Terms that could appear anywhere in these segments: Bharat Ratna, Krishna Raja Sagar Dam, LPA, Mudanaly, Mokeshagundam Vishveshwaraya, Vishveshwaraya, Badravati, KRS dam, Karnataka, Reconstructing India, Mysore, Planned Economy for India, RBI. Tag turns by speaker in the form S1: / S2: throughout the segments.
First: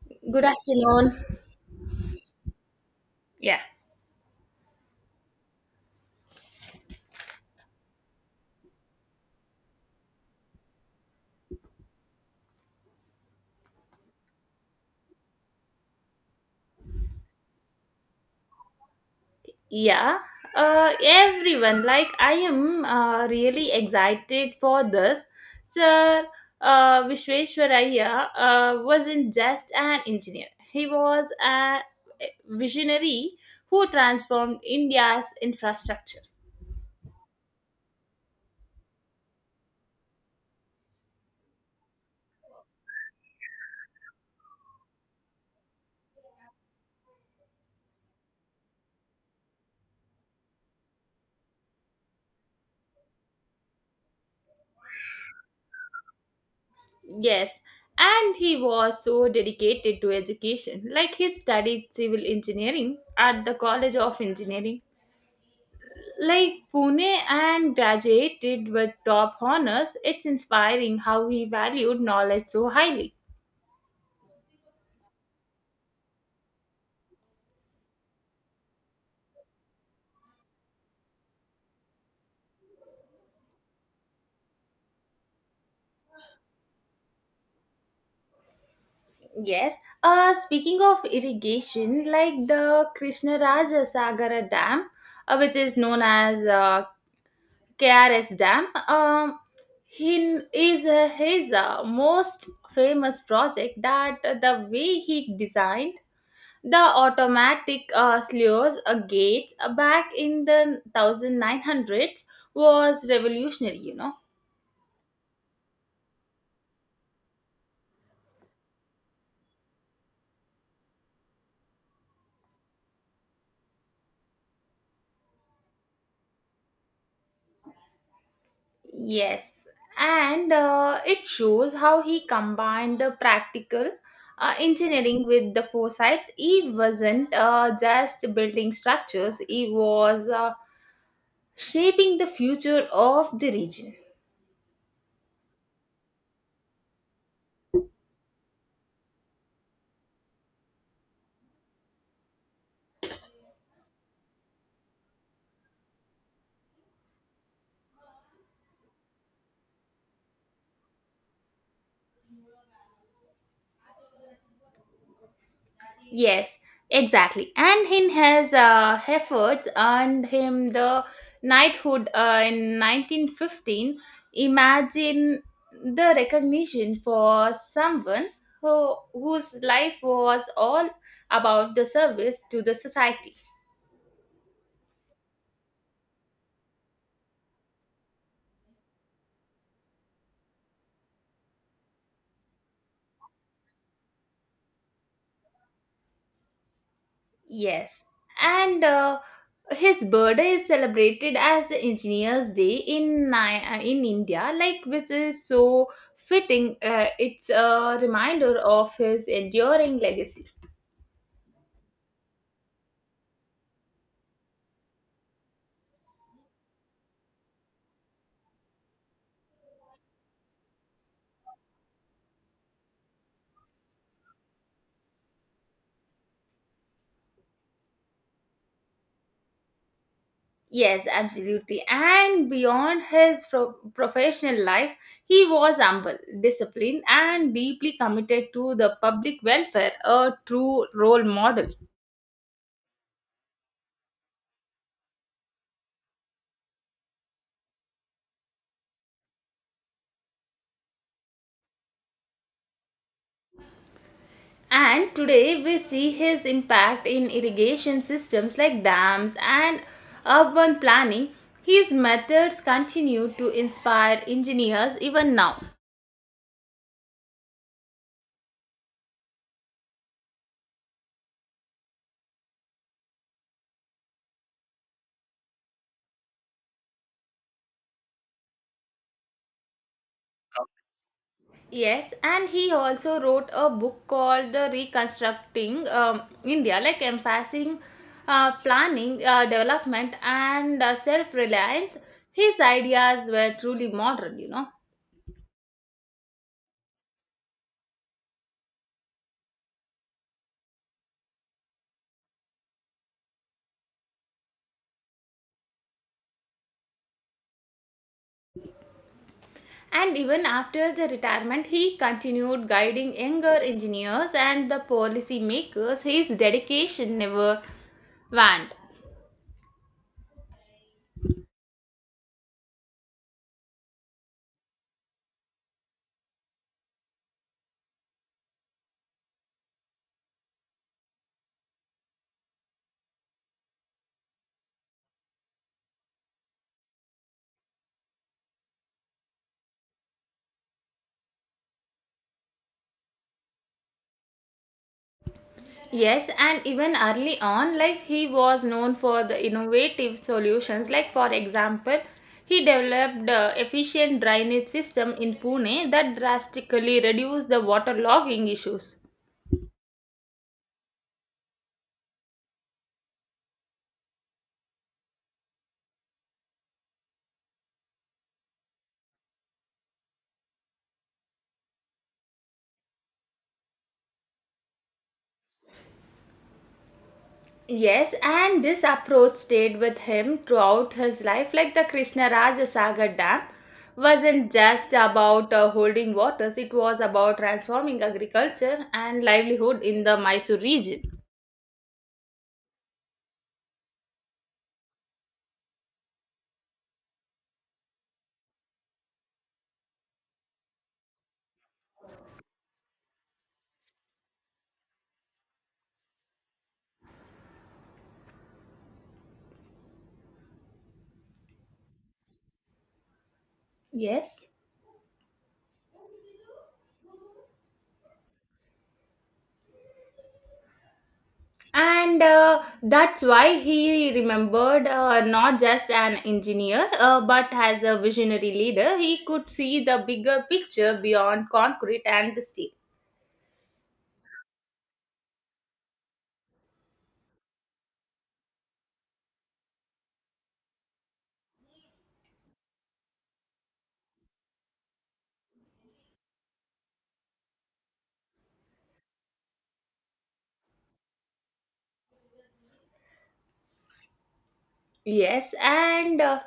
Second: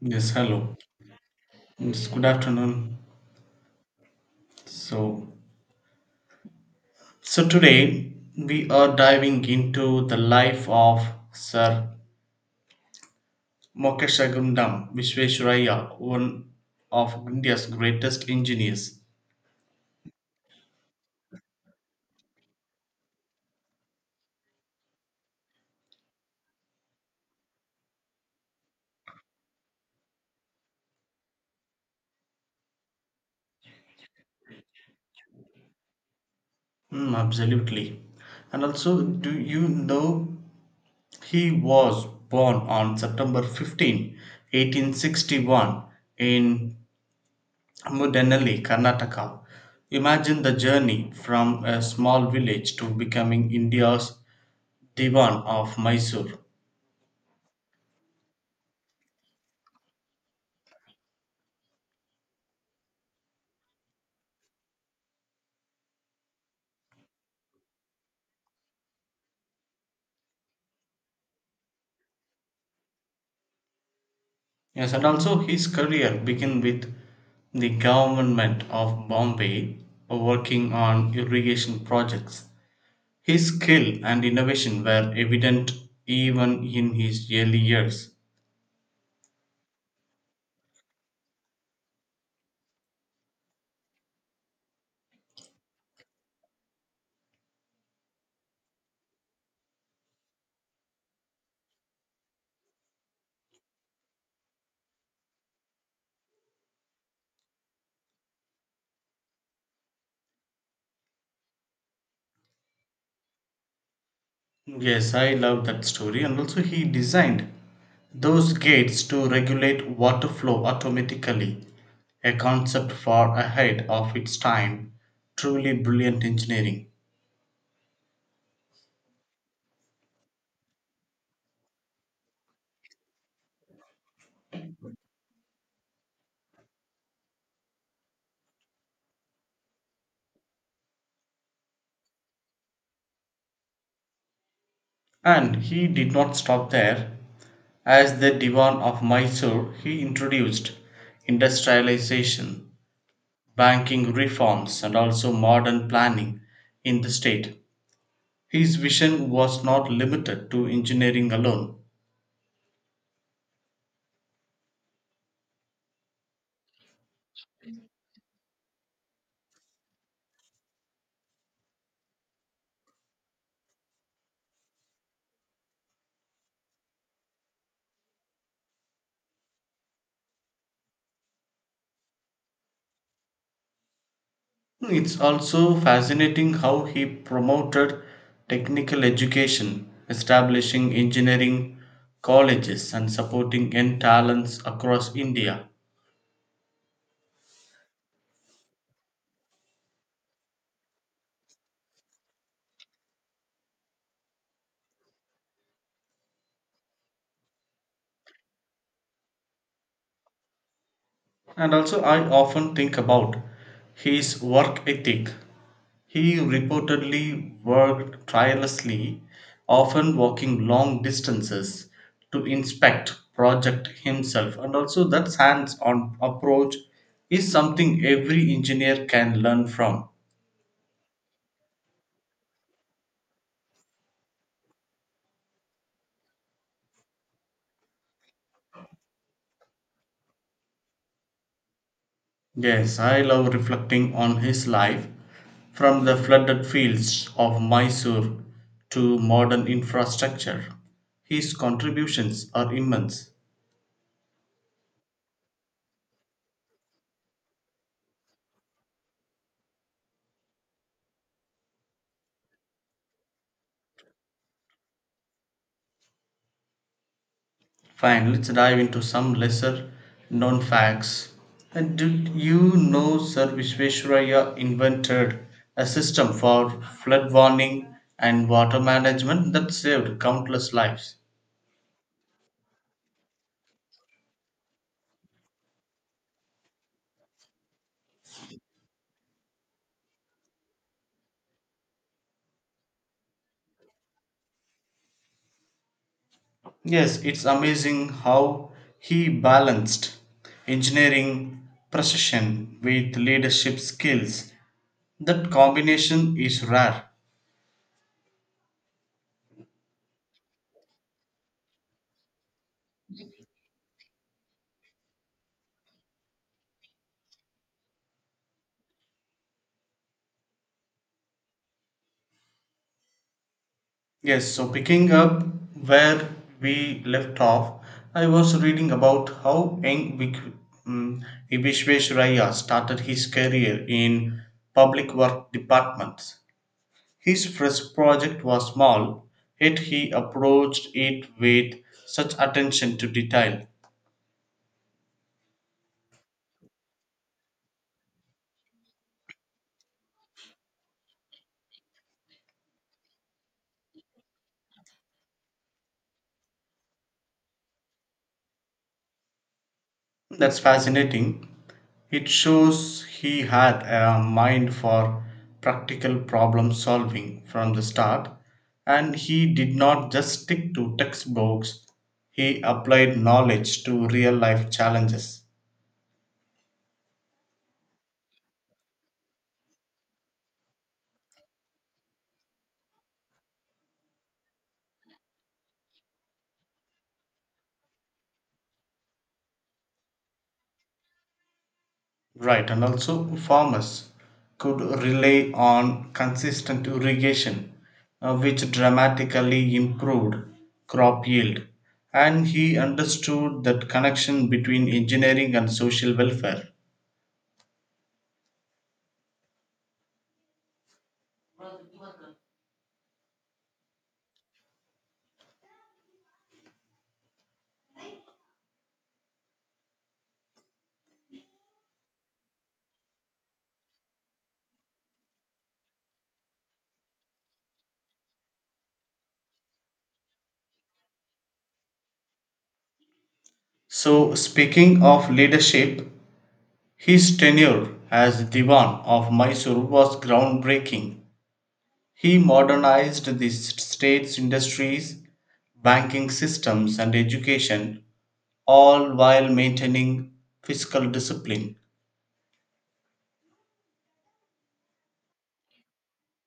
S1: Yes,
S2: Good
S1: hello.
S2: afternoon.
S1: It's good afternoon.
S2: Yeah.
S1: So, so today we are diving into the life of Sir Mokeshagundam Vishveshwaraya, one of India's greatest engineers.
S2: Yeah. Everyone, I am really excited for this. Sir Vishveshwaraya wasn't just an engineer, he was a visionary who transformed India's infrastructure.
S1: Mm, absolutely. And also, do you know he was born on September 15th, 1861 in Mudanaly, Karnataka. Imagine the journey from a small village to becoming India's Divan of Mysore.
S2: Yes. And he was so dedicated to education. Like he studied civil engineering at the College of Engineering Like Pune and graduated with top honors. It's inspiring how he valued knowledge so highly.
S1: Yes, and also his career began with the government of Bombay working on irrigation projects. His skill and innovation were evident even in his early years.
S2: Yes. Speaking of irrigation, like the Krishnaraja Sagara Dam, which is known as KRS Dam, he is his most famous project. That the way he designed the automatic sluice gates back in the 1900s was revolutionary,
S1: Yes, I love that story. And also, he designed those gates to regulate water flow automatically, a concept far ahead of its time. Truly brilliant engineering.
S2: Yes, and it shows how he combined the practical engineering with the foresight. He wasn't just building structures, he was shaping the future of the region.
S1: And he did not stop there. As the Divan of Mysore, he introduced industrialization, banking reforms, and also modern planning in the state. His vision was not limited to engineering alone.
S2: Yes, exactly. And in his efforts earned him the knighthood in 1915. Imagine the recognition for someone whose life was all about the service to the society.
S1: It's also fascinating how he promoted technical education, establishing engineering colleges and supporting young talents across India.
S2: Yes, and his birthday is celebrated as the Engineer's Day in in India, like which is so fitting. It's a reminder of his enduring legacy.
S1: And also, I often think about his work ethic. He reportedly worked tirelessly, often walking long distances to inspect project himself. And also that hands-on approach is something every engineer can learn from.
S2: Yes, absolutely. And beyond his professional life, he was humble, disciplined, and deeply committed to the public welfare, a true role model.
S1: Yes, I love reflecting on his life from the flooded fields of Mysore to modern infrastructure. His contributions are immense.
S2: And today we see his impact in irrigation systems like dams and urban planning. His methods continue to inspire engineers even now.
S1: Fine, let's dive into some lesser known facts. And did you know Sir Vishveshwaraya invented a system for flood warning and water management that saved countless lives?
S2: Yes, and he also wrote a book called The Reconstructing India, like emphasizing planning, development, and self reliance. His ideas were truly modern,
S1: Yes, it's amazing how he balanced engineering precision with leadership skills. That combination is rare.
S2: And even after the retirement, he continued guiding younger engineers and the policy makers. His dedication never waned.
S1: Yes, so picking up where we left off, I was reading about how mm, Vishveshraya started his career in public work departments. His first project was small, yet he approached it with such attention to detail.
S2: Yes, and even early on, like he was known for the innovative solutions. Like for example, he developed the efficient drainage system in Pune that drastically reduced the waterlogging issues.
S1: That's fascinating. It shows he had a mind for practical problem solving from the start, and he did not just stick to textbooks, he applied knowledge to real life challenges.
S2: Yes, and this approach stayed with him throughout his life, like the Krishna Raja Sagar Dam wasn't just about holding waters, it was about transforming agriculture and livelihood in the Mysore region.
S1: Right, and also farmers could rely on consistent irrigation, which dramatically improved crop yield. And he understood that connection between engineering and social welfare.
S2: Yes. And that's why he remembered not just an engineer, but as a visionary leader, he could see the bigger picture beyond concrete and the steel.
S1: So, speaking of leadership, his tenure as Diwan of Mysore was groundbreaking. He modernized the state's industries, banking systems, and education, all while maintaining fiscal discipline.
S2: Yes, and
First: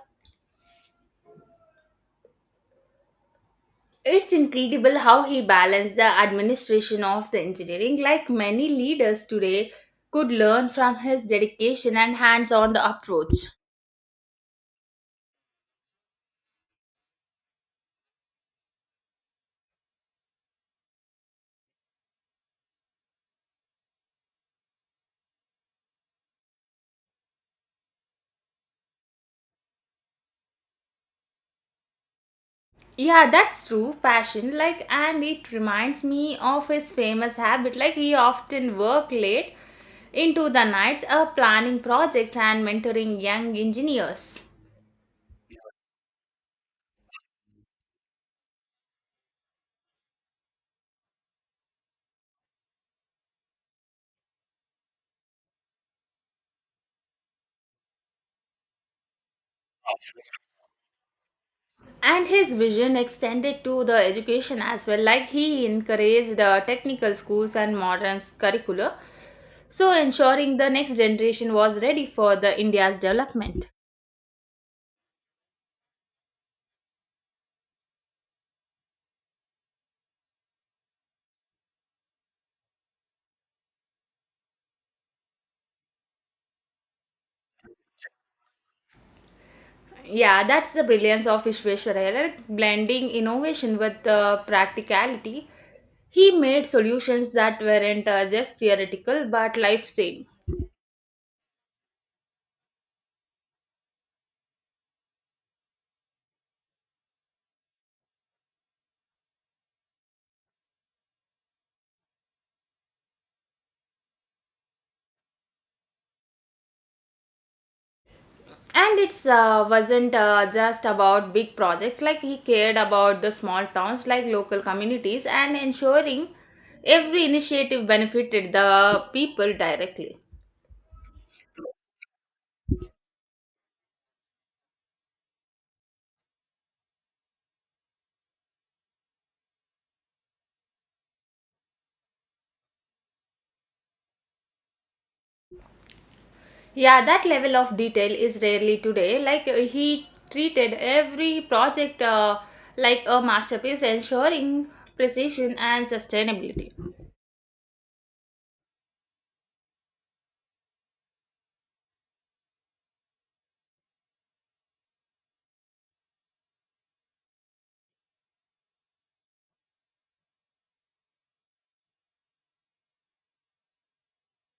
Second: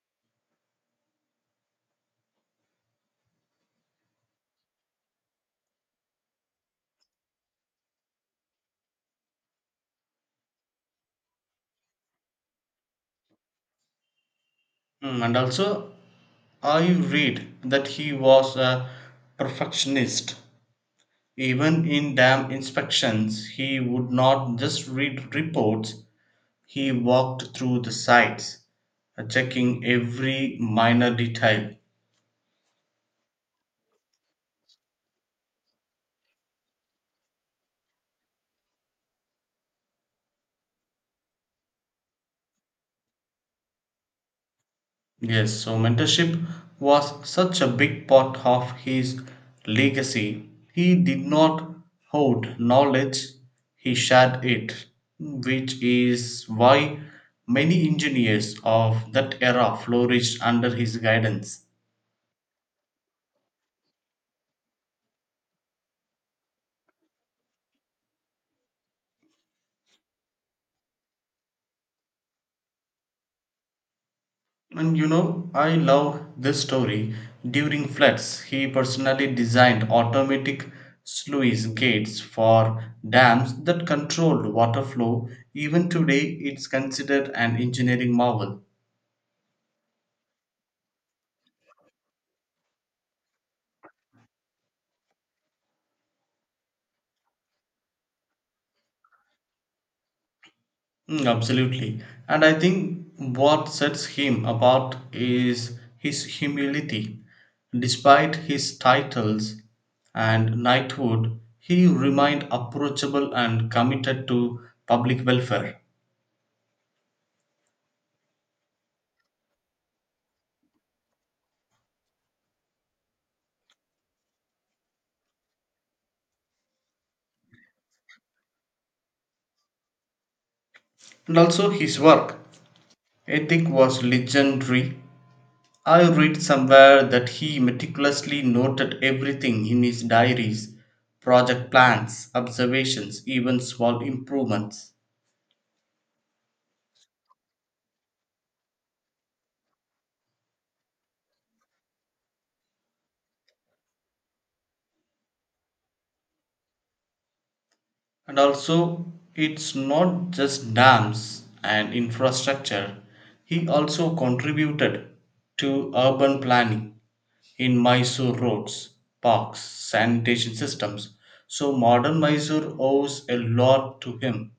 S2: it's incredible how he balanced the administration of the engineering, like many leaders today could learn from his dedication and hands on the approach.
S1: Mm, and also, I read that he was a perfectionist. Even in dam inspections, he would not just read reports, he walked through the sites, checking every minor detail.
S2: Yeah, that's true. Passion, like, and it reminds me of his famous habit, like, he often worked late into the nights, planning projects and mentoring young engineers.
S1: Yes, so mentorship was such a big part of his legacy. He did not hoard knowledge, he shared it, which is why many engineers of that era flourished under his guidance.
S2: And his vision extended to the education as well, like he encouraged technical schools and modern curricula, so ensuring the next generation was ready for the India's development.
S1: And you know, I love this story. During floods, he personally designed automatic sluice gates for dams that controlled water flow. Even today, it's considered an engineering marvel.
S2: Yeah, that's the brilliance of Vishwesvaraya, like blending innovation with the practicality. He made solutions that weren't just theoretical but life-saving.
S1: Mm, absolutely. And I think what sets him apart is his humility. Despite his titles and knighthood, he remained approachable and committed to public welfare.
S2: And it's wasn't just about big projects, like he cared about the small towns, like local communities, and ensuring every initiative benefited the people directly.
S1: And also his work ethic was legendary. I read somewhere that he meticulously noted everything in his diaries, project plans, observations, even small improvements.
S2: Yeah, that level of detail is rarely today, like he treated every project like a masterpiece, ensuring precision and sustainability.
S1: And also it's not just dams and infrastructure. He also contributed to urban planning in Mysore roads, parks, sanitation systems. So modern Mysore owes a lot to him.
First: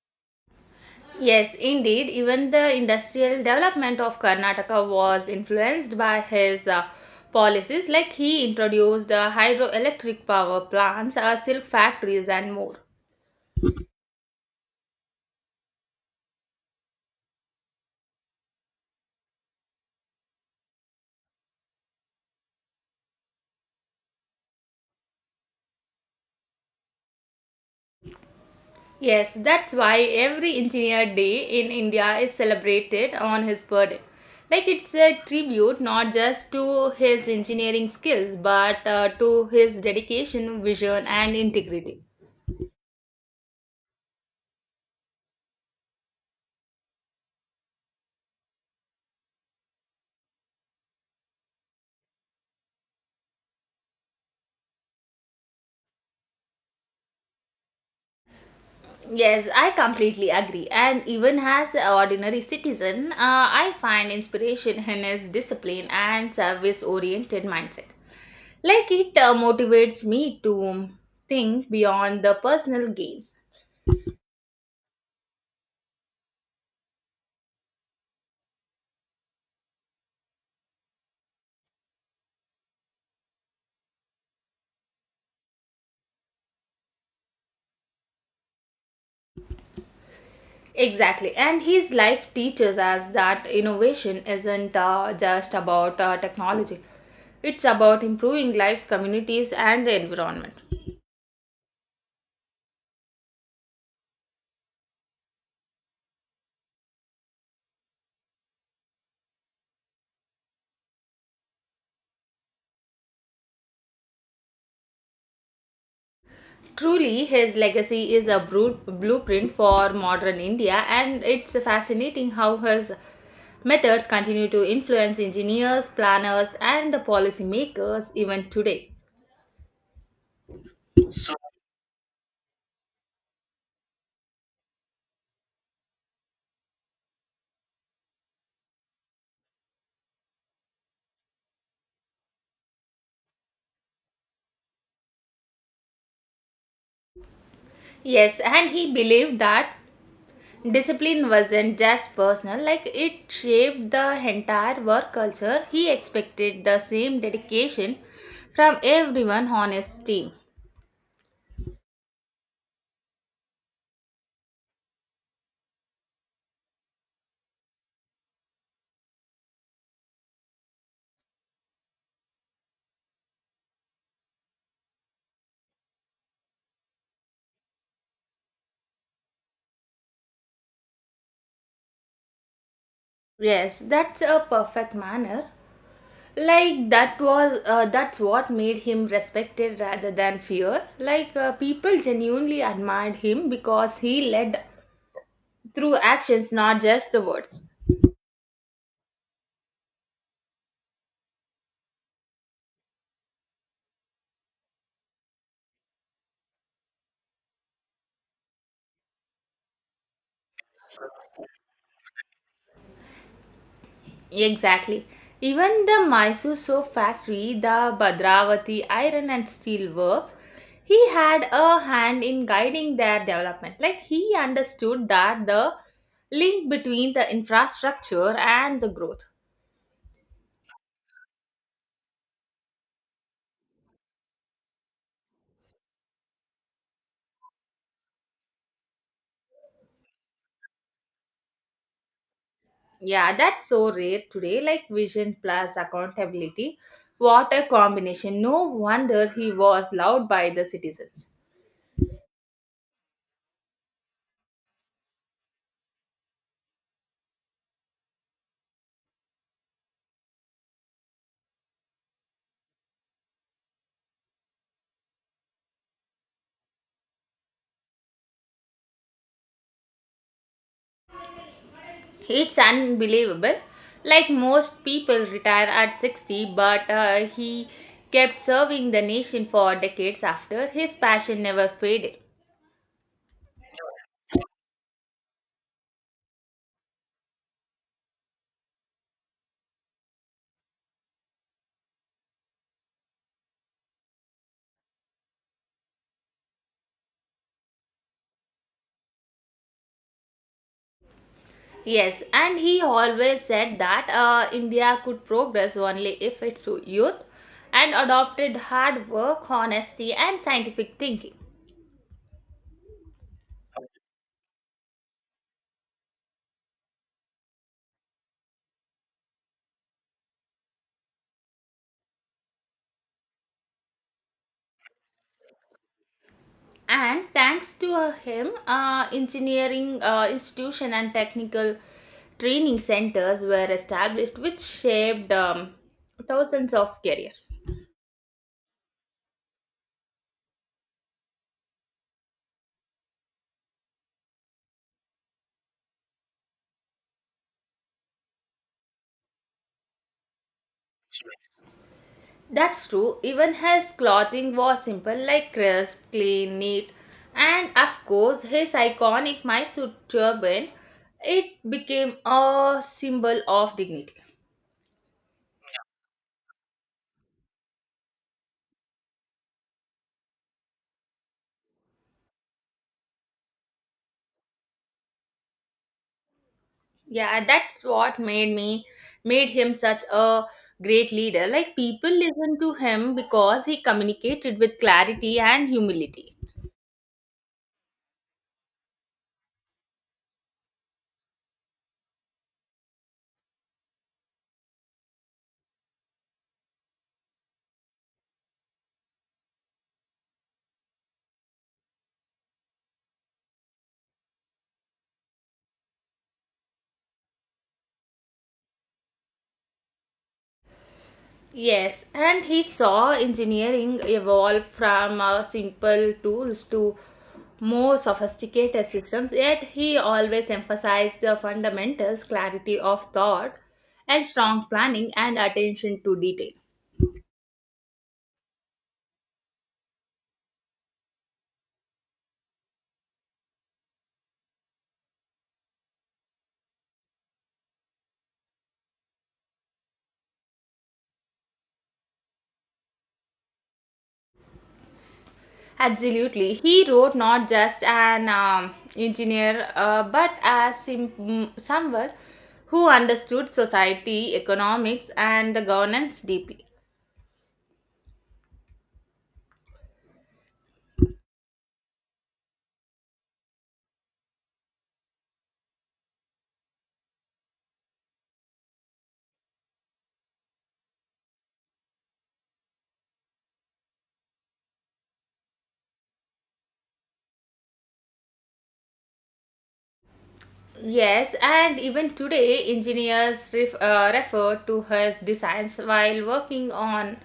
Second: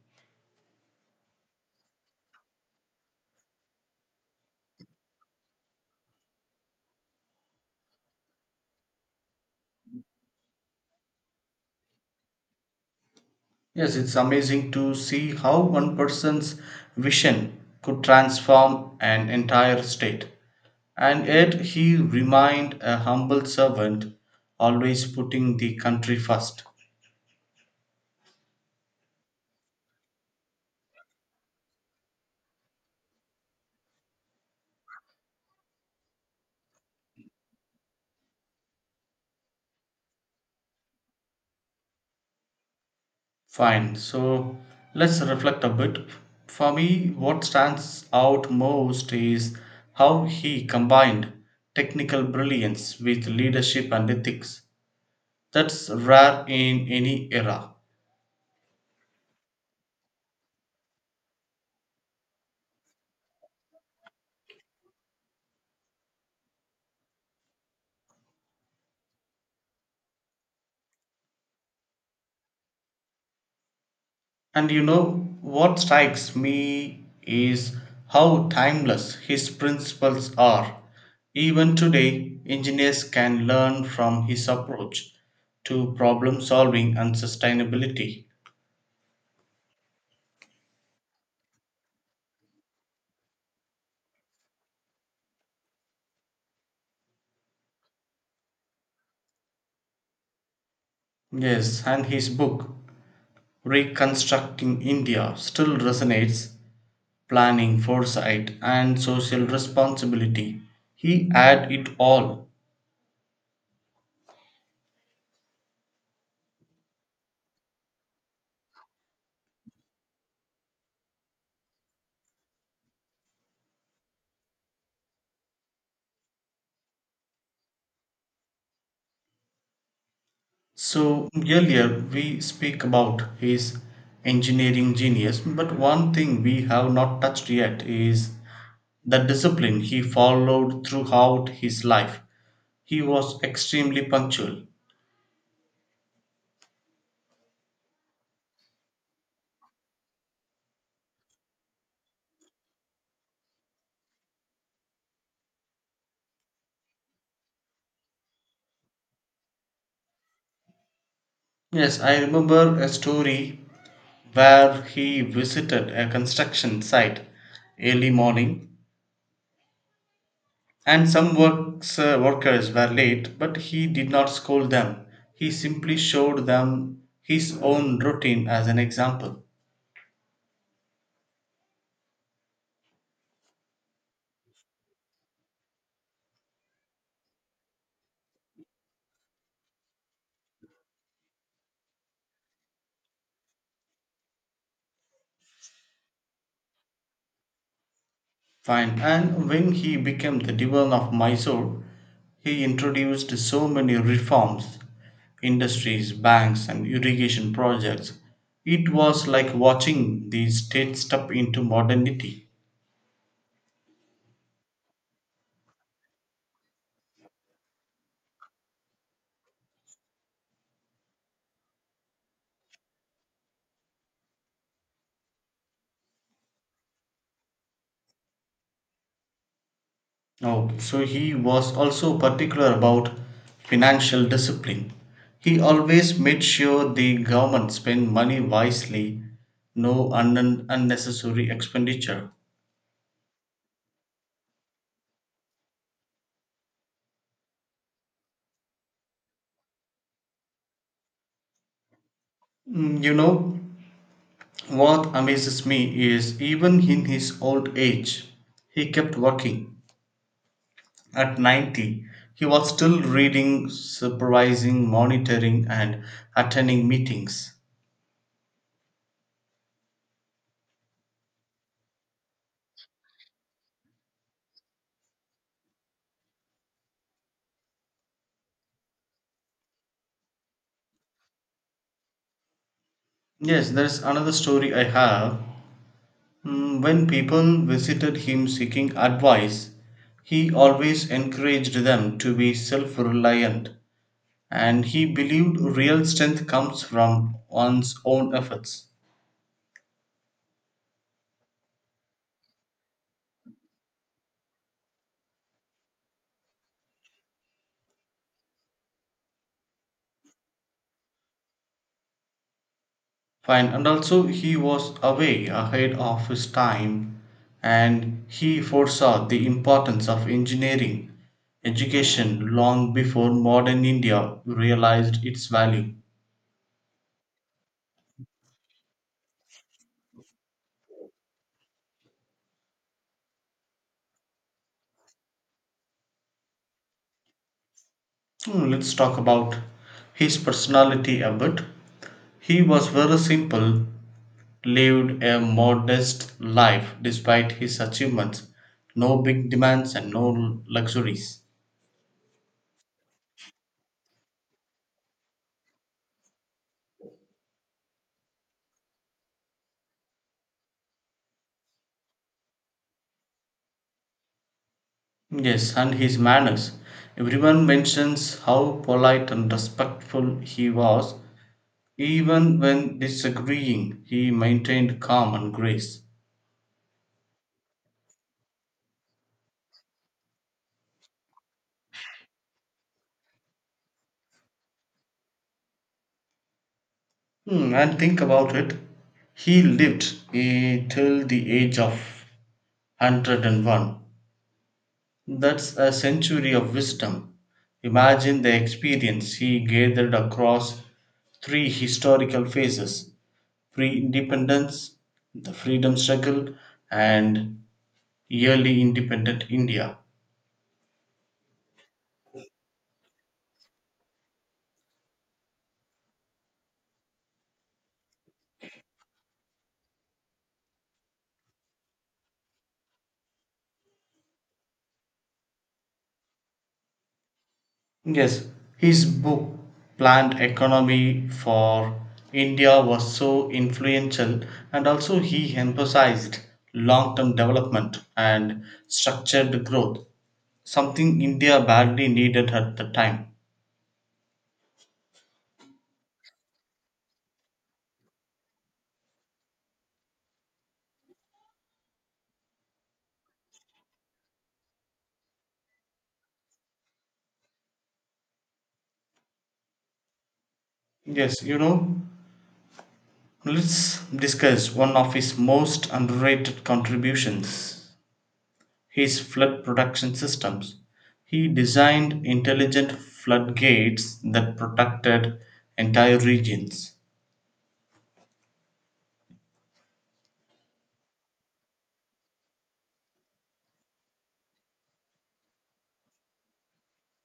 S2: Yes, indeed. Even the industrial development of Karnataka was influenced by his policies, like he introduced hydroelectric power plants, silk factories, and more.
S1: Yes, it's amazing to see how one person's vision could transform an entire state. And yet he remained a humble servant, always putting the country first.
S2: Yes, that's why every Engineer Day in India is celebrated on his birthday. Like it's a tribute not just to his engineering skills but to his dedication, vision, and integrity.
S1: Fine, so let's reflect a bit. For me, what stands out most is how he combined technical brilliance with leadership and ethics. That's rare in any era.
S2: Yes, I completely agree. And even as an ordinary citizen, I find inspiration in his discipline and service oriented mindset. Like it motivates me to think beyond the personal gains.
S1: And you know what strikes me is how timeless his principles are. Even today, engineers can learn from his approach to problem solving and sustainability.
S2: Exactly. And his life teaches us that innovation isn't just about technology, it's about improving lives, communities, and the environment.
S1: Yes, and his book, Reconstructing India, still resonates planning, foresight, and social responsibility. He had it all.
S2: Truly, his legacy is a blueprint for modern India, and it's fascinating how his methods continue to influence engineers, planners, and the policymakers even today.
S1: So earlier we speak about his engineering genius, but one thing we have not touched yet is the discipline he followed throughout his life. He was extremely punctual.
S2: Yes, and he believed that discipline wasn't just personal, like it shaped the entire work culture. He expected the same dedication from everyone on his team.
S1: Yes, I remember a story where he visited a construction site early morning and some workers were late, but he did not scold them. He simply showed them his own routine as an example.
S2: Yes, that's a perfect manner, like that was that's what made him respected rather than feared, like people genuinely admired him because he led through actions, not just the words.
S1: Fine. And when he became the Diwan of Mysore, he introduced so many reforms, industries, banks, and irrigation projects. It was like watching the state step into modernity.
S2: Exactly. Even the Mysore soap factory, the Badravati Iron and Steel Works, he had a hand in guiding their development, like he understood that the link between the infrastructure and the growth.
S1: Oh, so he was also particular about financial discipline. He always made sure the government spent money wisely, no unnecessary expenditure.
S2: Yeah, that's so rare today. Like vision plus accountability. What a combination. No wonder he was loved by the citizens.
S1: Mm, you know, what amazes me is even in his old age, he kept working. At 90, he was still reading, supervising, monitoring, and attending meetings.
S2: It's unbelievable. Like most people retire at 60, but he kept serving the nation for decades after. His passion never faded.
S1: Yes, there's another story I have. Mm, when people visited him seeking advice, he always encouraged them to be self reliant, and he believed real strength comes from one's own efforts.
S2: Yes, and he always said that India could progress only if it's youth and adopted hard work, honesty, and scientific thinking.
S1: Fine, and also he was away ahead of his time and he foresaw the importance of engineering education long before modern India realized its value.
S2: And thanks to him, engineering institution and technical training centers were established, which shaped thousands of careers.
S1: Hmm, let's talk about his personality a bit. He was very simple, lived a modest life despite his achievements, no big demands and no luxuries.
S2: That's true. Even his clothing was simple, like crisp, clean, neat, and of course his iconic Mysore turban. It became a symbol of dignity.
S1: Yes, and his manners. Everyone mentions how polite and respectful he was. Even when disagreeing, he maintained calm and grace.
S2: Yeah, that's what made him such a great leader. Like people listen to him because he communicated with clarity and humility.
S1: Hmm, and think about it. He lived till the age of 101. That's a century of wisdom. Imagine the experience he gathered across three historical phases: pre independence, the freedom struggle, and Early Independent India.
S2: Yes, and he saw engineering evolve from simple tools to more sophisticated systems, yet he always emphasized the fundamentals, clarity of thought, and strong planning and attention to detail.
S1: Yes, his book Planned Economy for India was so influential, and also he emphasized long term development and structured growth, something India badly needed at the time.
S2: Absolutely. He wrote not just an engineer, but as someone who understood society, economics, and the governance deeply.
S1: Yes, you know, let's discuss one of his most underrated contributions, his flood protection systems. He designed intelligent floodgates that protected entire regions.
S2: Yes, and even today, engineers refer to his designs while working on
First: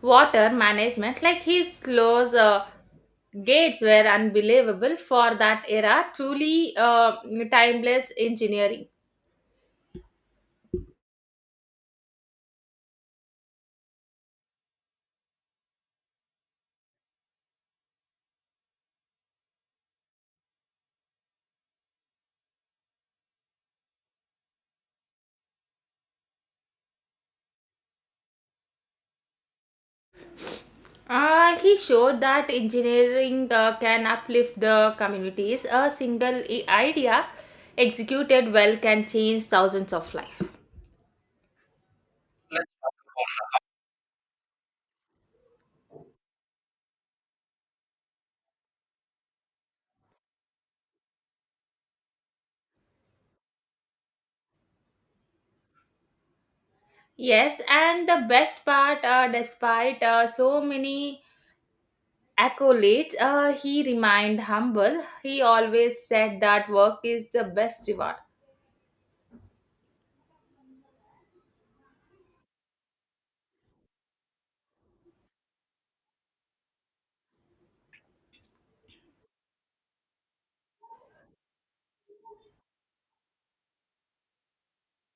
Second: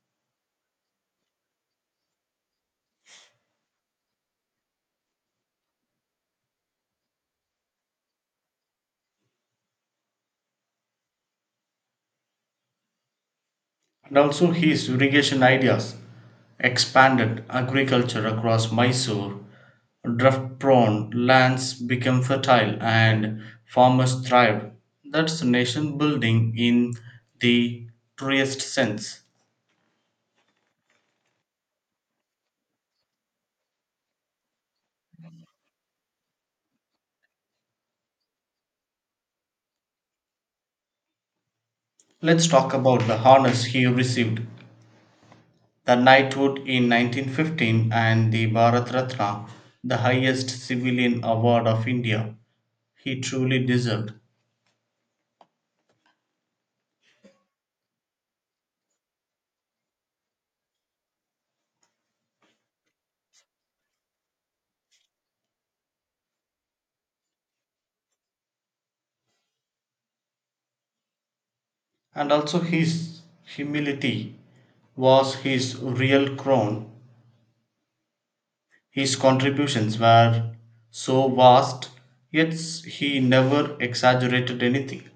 S2: water management, like his slows. Gates were unbelievable for that era, truly timeless engineering.
S1: And also his irrigation ideas expanded agriculture across Mysore. Drought prone lands became fertile and farmers thrived. That's nation building in the truest sense.
S2: He showed that engineering can uplift the communities. A single idea executed well can change thousands of lives.
S1: Let's talk about the honors he received: the knighthood in 1915 and the Bharat Ratna, the highest civilian award of India, he truly deserved.
S2: Yes, and the best part, despite so many accolades, he remained humble. He always said that work is the best reward.
S1: And also his humility was his real crown. His contributions were so vast, yet he never exaggerated anything.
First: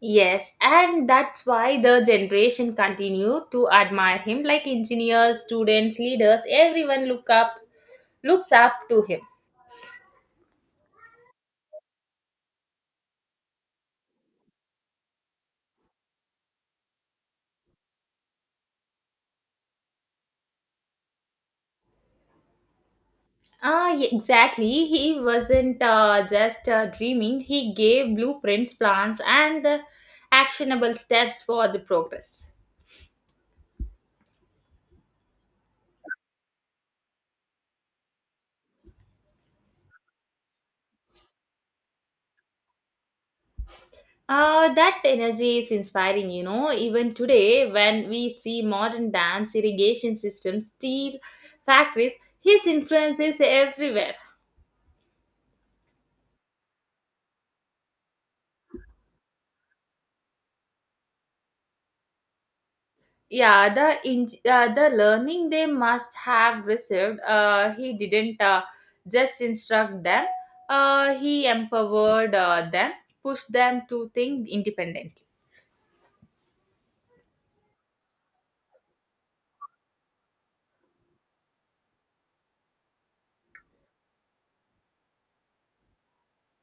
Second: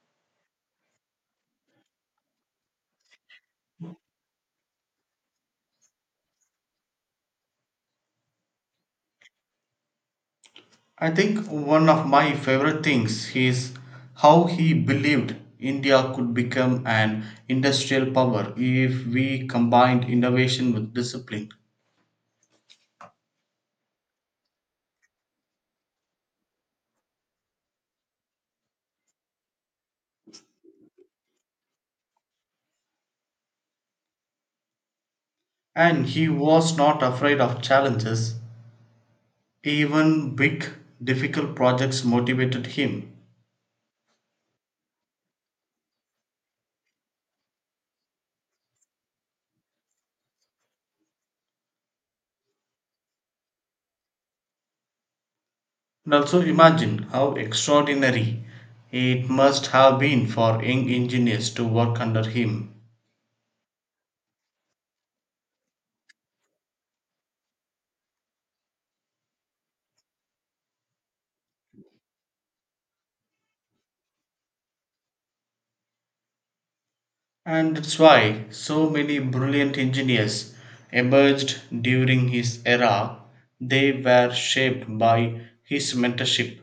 S2: Yes, and that's why the generation continue to admire him, like engineers, students, leaders, everyone looks up to him.
S1: I think one of my favorite things is how he believed India could become an industrial power if we combined innovation with discipline.
S2: Exactly. He wasn't just dreaming. He gave blueprints, plans, and the actionable steps for the progress.
S1: And he was not afraid of challenges, even big, difficult projects motivated him.
S2: That energy is inspiring, Even today, when we see modern dams, irrigation systems, steel factories, his influence is everywhere.
S1: And also imagine how extraordinary it must have been for young engineers to work under him.
S2: Yeah, the the learning they must have received. He didn't just instruct them. He empowered them, pushed them to think independently.
S1: And that's why so many brilliant engineers emerged during his era. They were shaped by his mentorship.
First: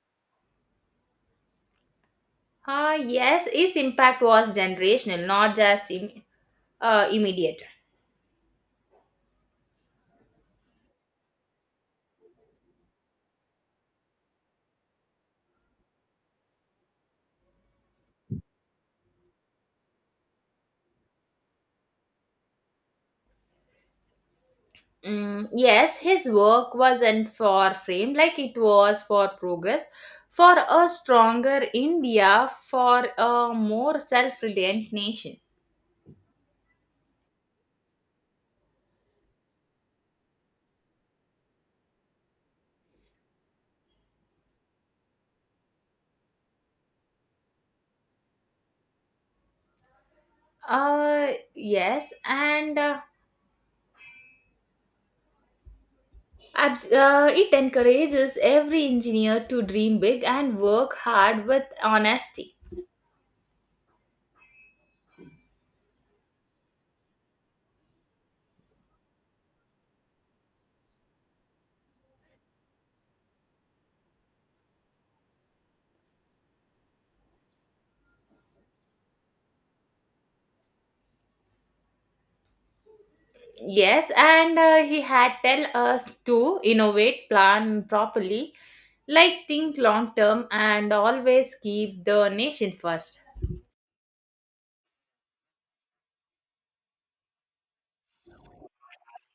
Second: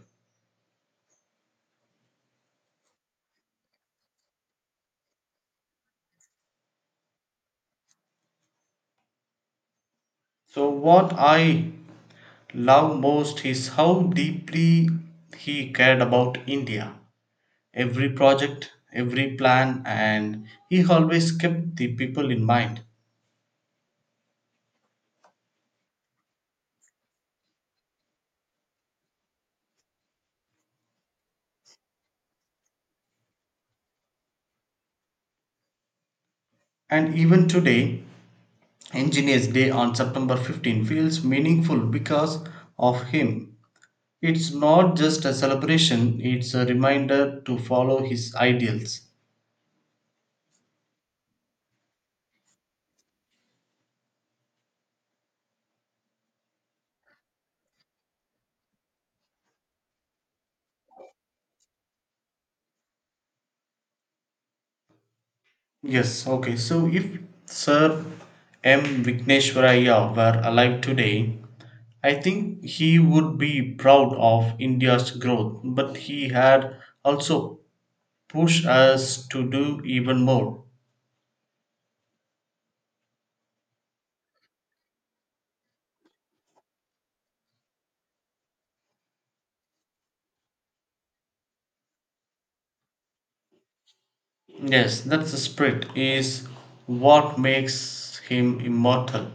S2: Yes, his impact was generational, not just immediate.
S1: So, what I love most is how deeply he cared about India. Every project, every plan, and he always kept the people in mind.
S2: Mm, yes, his work wasn't for fame, like it was for progress, for a stronger India, for a more self-reliant nation.
S1: And even today, Engineers Day on September 15 feels meaningful because of him. It's not just a celebration, it's a reminder to follow his ideals.
S2: Yes, and it encourages every engineer to dream big and work hard with honesty.
S1: Yes, okay. So if Sir M. Vigneswaraya were alive today, I think he would be proud of India's growth, but he had also pushed us to do even more.
S2: Yes, and he had tell us to innovate, plan properly, like think long term, and always keep the nation first.
S1: Yes, that's the spirit, is what makes him immortal.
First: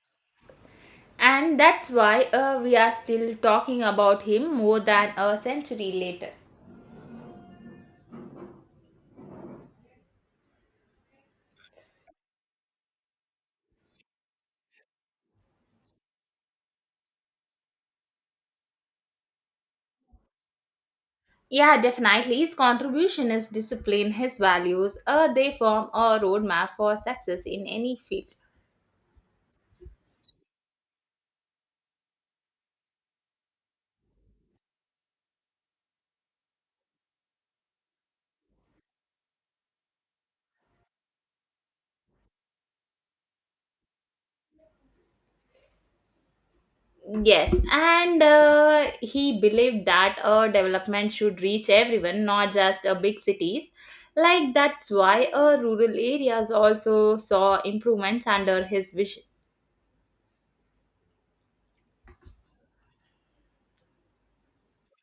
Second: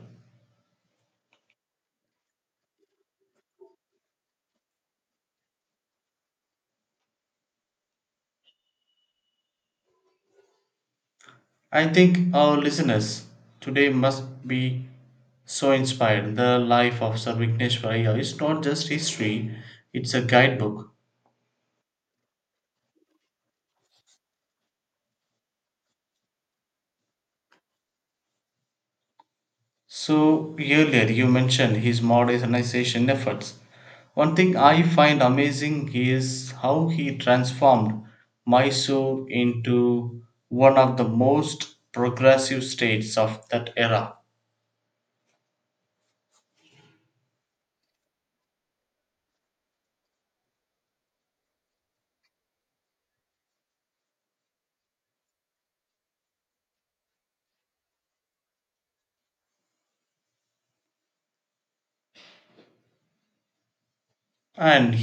S2: And that's why we are still talking about him more than a century later.
S1: I think our listeners today must be so inspired. The life of Sarvigneshwar Iyer is not just history, it's a guidebook.
S2: Yeah, definitely. His contribution is discipline, his values, they form a roadmap for success in any field.
S1: So, earlier you mentioned his modernization efforts. One thing I find amazing is how he transformed Mysore into one of the most progressive states of that era.
S2: Yes, and he believed that a development should reach everyone, not just big cities. Like that's why rural areas also saw improvements under his vision.
S1: And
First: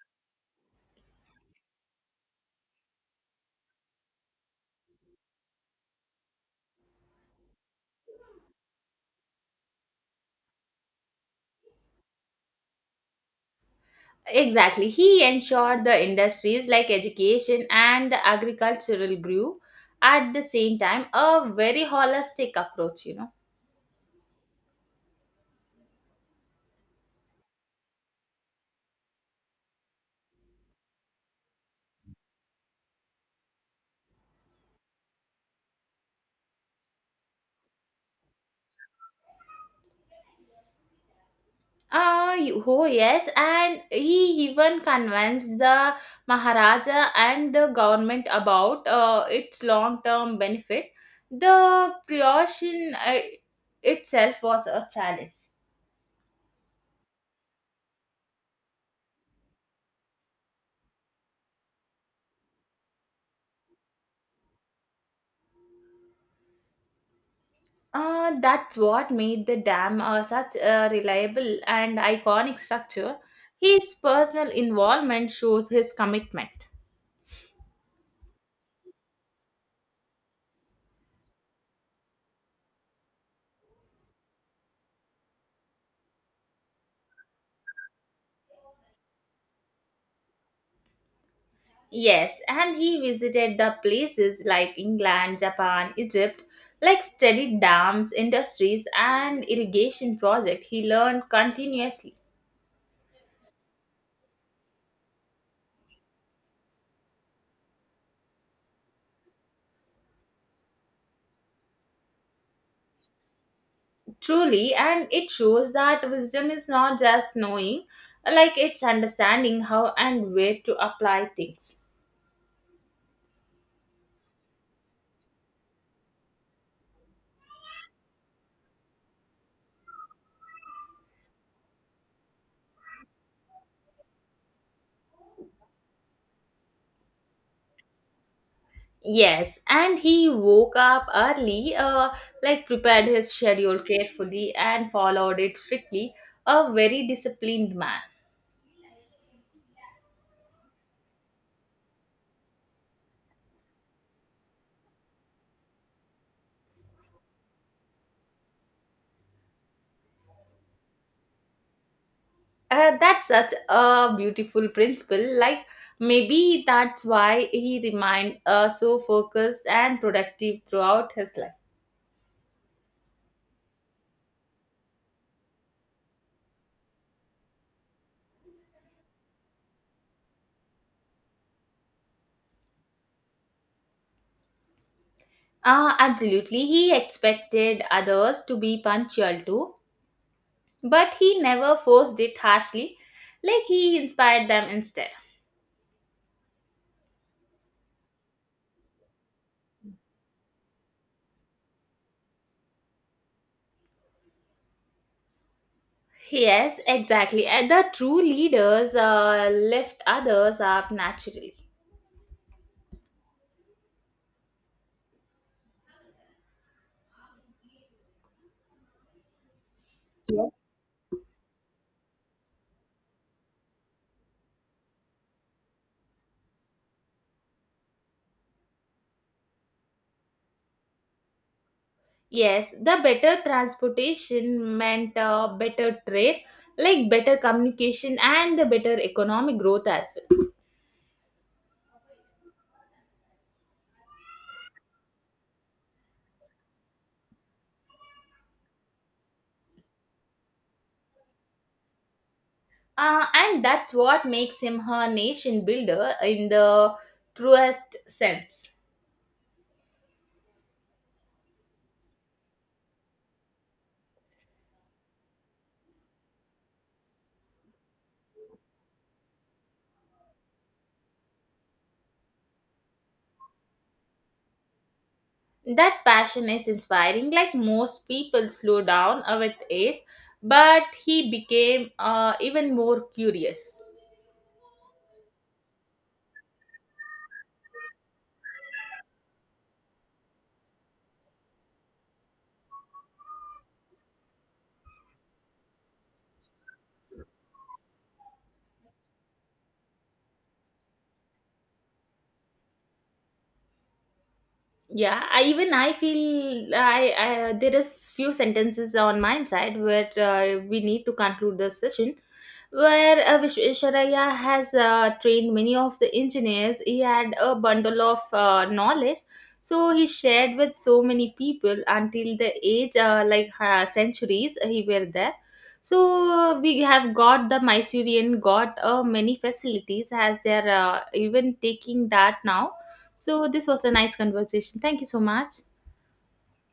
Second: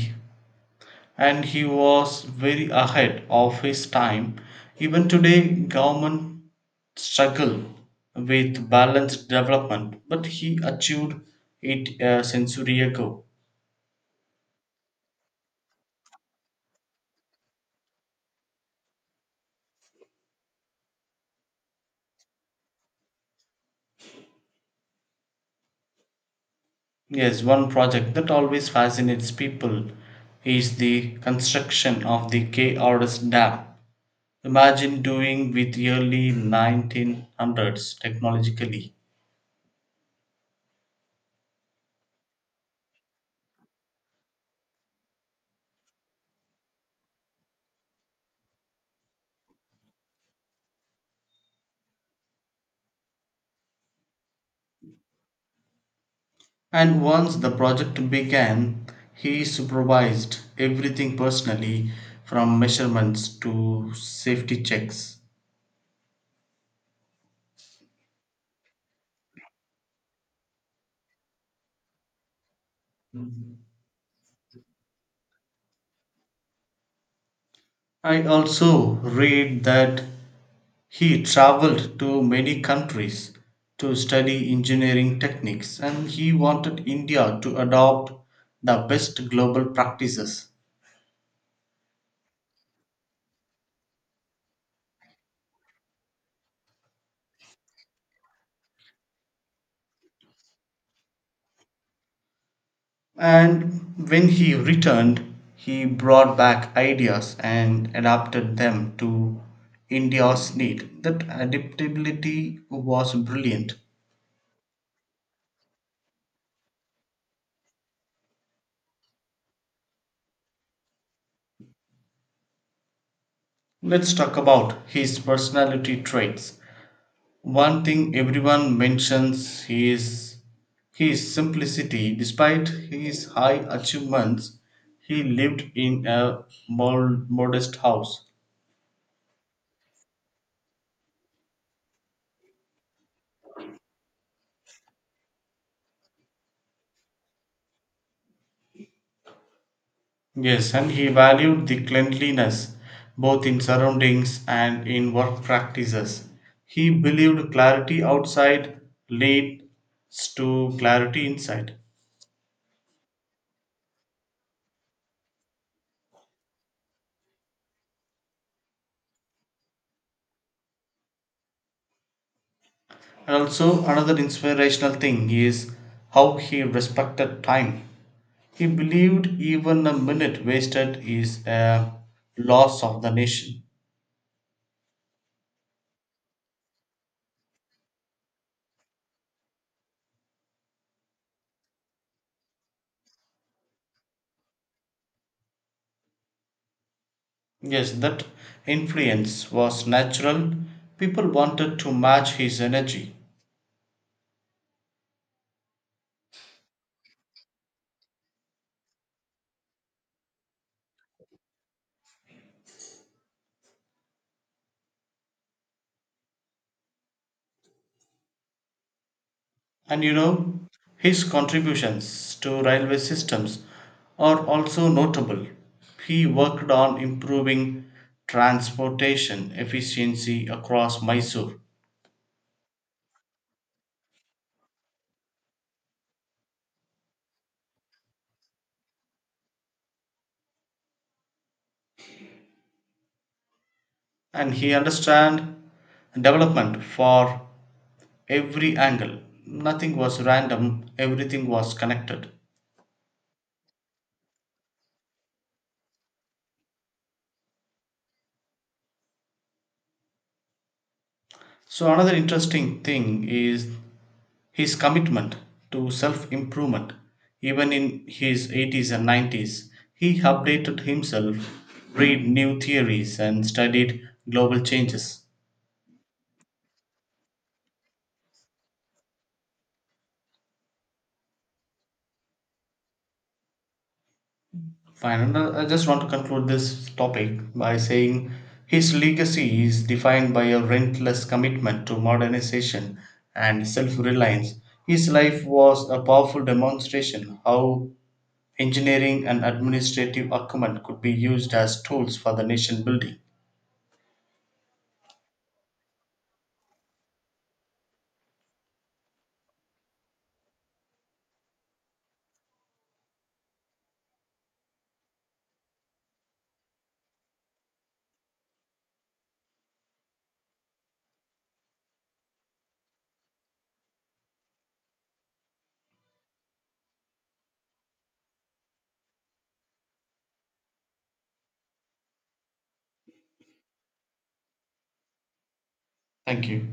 S1: and he was very ahead of his time. Even today government struggle with balanced development, but he achieved it a century ago.
S2: Exactly, he ensured the industries like education and the agricultural grew at the same time. A very holistic approach,
S1: Yes, one project that always fascinates people is the construction of the KRS dam. Imagine doing with early 1900s technologically.
S2: Yes, and he even convinced the Maharaja and the government about its long-term benefit. The creation itself was a challenge.
S1: And once the project began, he supervised everything personally from measurements to safety checks.
S2: That's what made the dam such a reliable and iconic structure. His personal involvement shows his commitment.
S1: I also read that he traveled to many countries to study engineering techniques and he wanted India to adopt the best global practices.
S2: Yes, and he visited the places like England, Japan, Egypt, like studied dams, industries, and irrigation project. He learned continuously.
S1: And when he returned, he brought back ideas and adapted them to India's need. That adaptability was brilliant.
S2: Truly, and it shows that wisdom is not just knowing, like it's understanding how and where to apply things.
S1: Let's talk about his personality traits. One thing everyone mentions is his simplicity. Despite his high achievements, he lived in a modest house.
S2: Yes, and he woke up early, like prepared his schedule carefully and followed it strictly. A very disciplined man.
S1: Yes, and he valued the cleanliness both in surroundings and in work practices. He believed clarity outside leads to clarity inside.
S2: That's such a beautiful principle. Like maybe that's why he remained so focused and productive throughout his life.
S1: And also, another inspirational thing is how he respected time. He believed even a minute wasted is a loss of the nation.
S2: Absolutely. He expected others to be punctual too, but he never forced it harshly. Like he inspired them instead.
S1: Yes, that influence was natural. People wanted to match his energy.
S2: Yes, exactly. And the true leaders lift others up naturally.
S1: And you know, his contributions to railway systems are also notable. He worked on improving transportation efficiency across Mysore,
S2: Yes, the better transportation meant better trade, like better communication and the better economic growth as well.
S1: and he understand development for every angle. Nothing was random, everything was connected.
S2: And that's what makes him her nation builder in the truest sense.
S1: So another interesting thing is his commitment to self improvement, even in his 80s and 90s, he updated himself, read new theories, and studied global changes.
S2: That passion is inspiring, like most people slow down with age, but he became even more curious.
S1: Fine, and I just want to conclude this topic by saying his legacy is defined by a relentless commitment to modernization and self reliance. His life was a powerful demonstration how engineering and administrative acumen could be used as tools for the nation building.
S2: Yeah, even I feel I there is few sentences on my side where we need to conclude the session where Vishvesvaraya has trained many of the engineers. He had a bundle of knowledge, so he shared with so many people until the age like centuries he were there. So we have got the Mysorean got many facilities as they are even taking that now. So this was a nice conversation. Thank you so much.
S1: Thank you.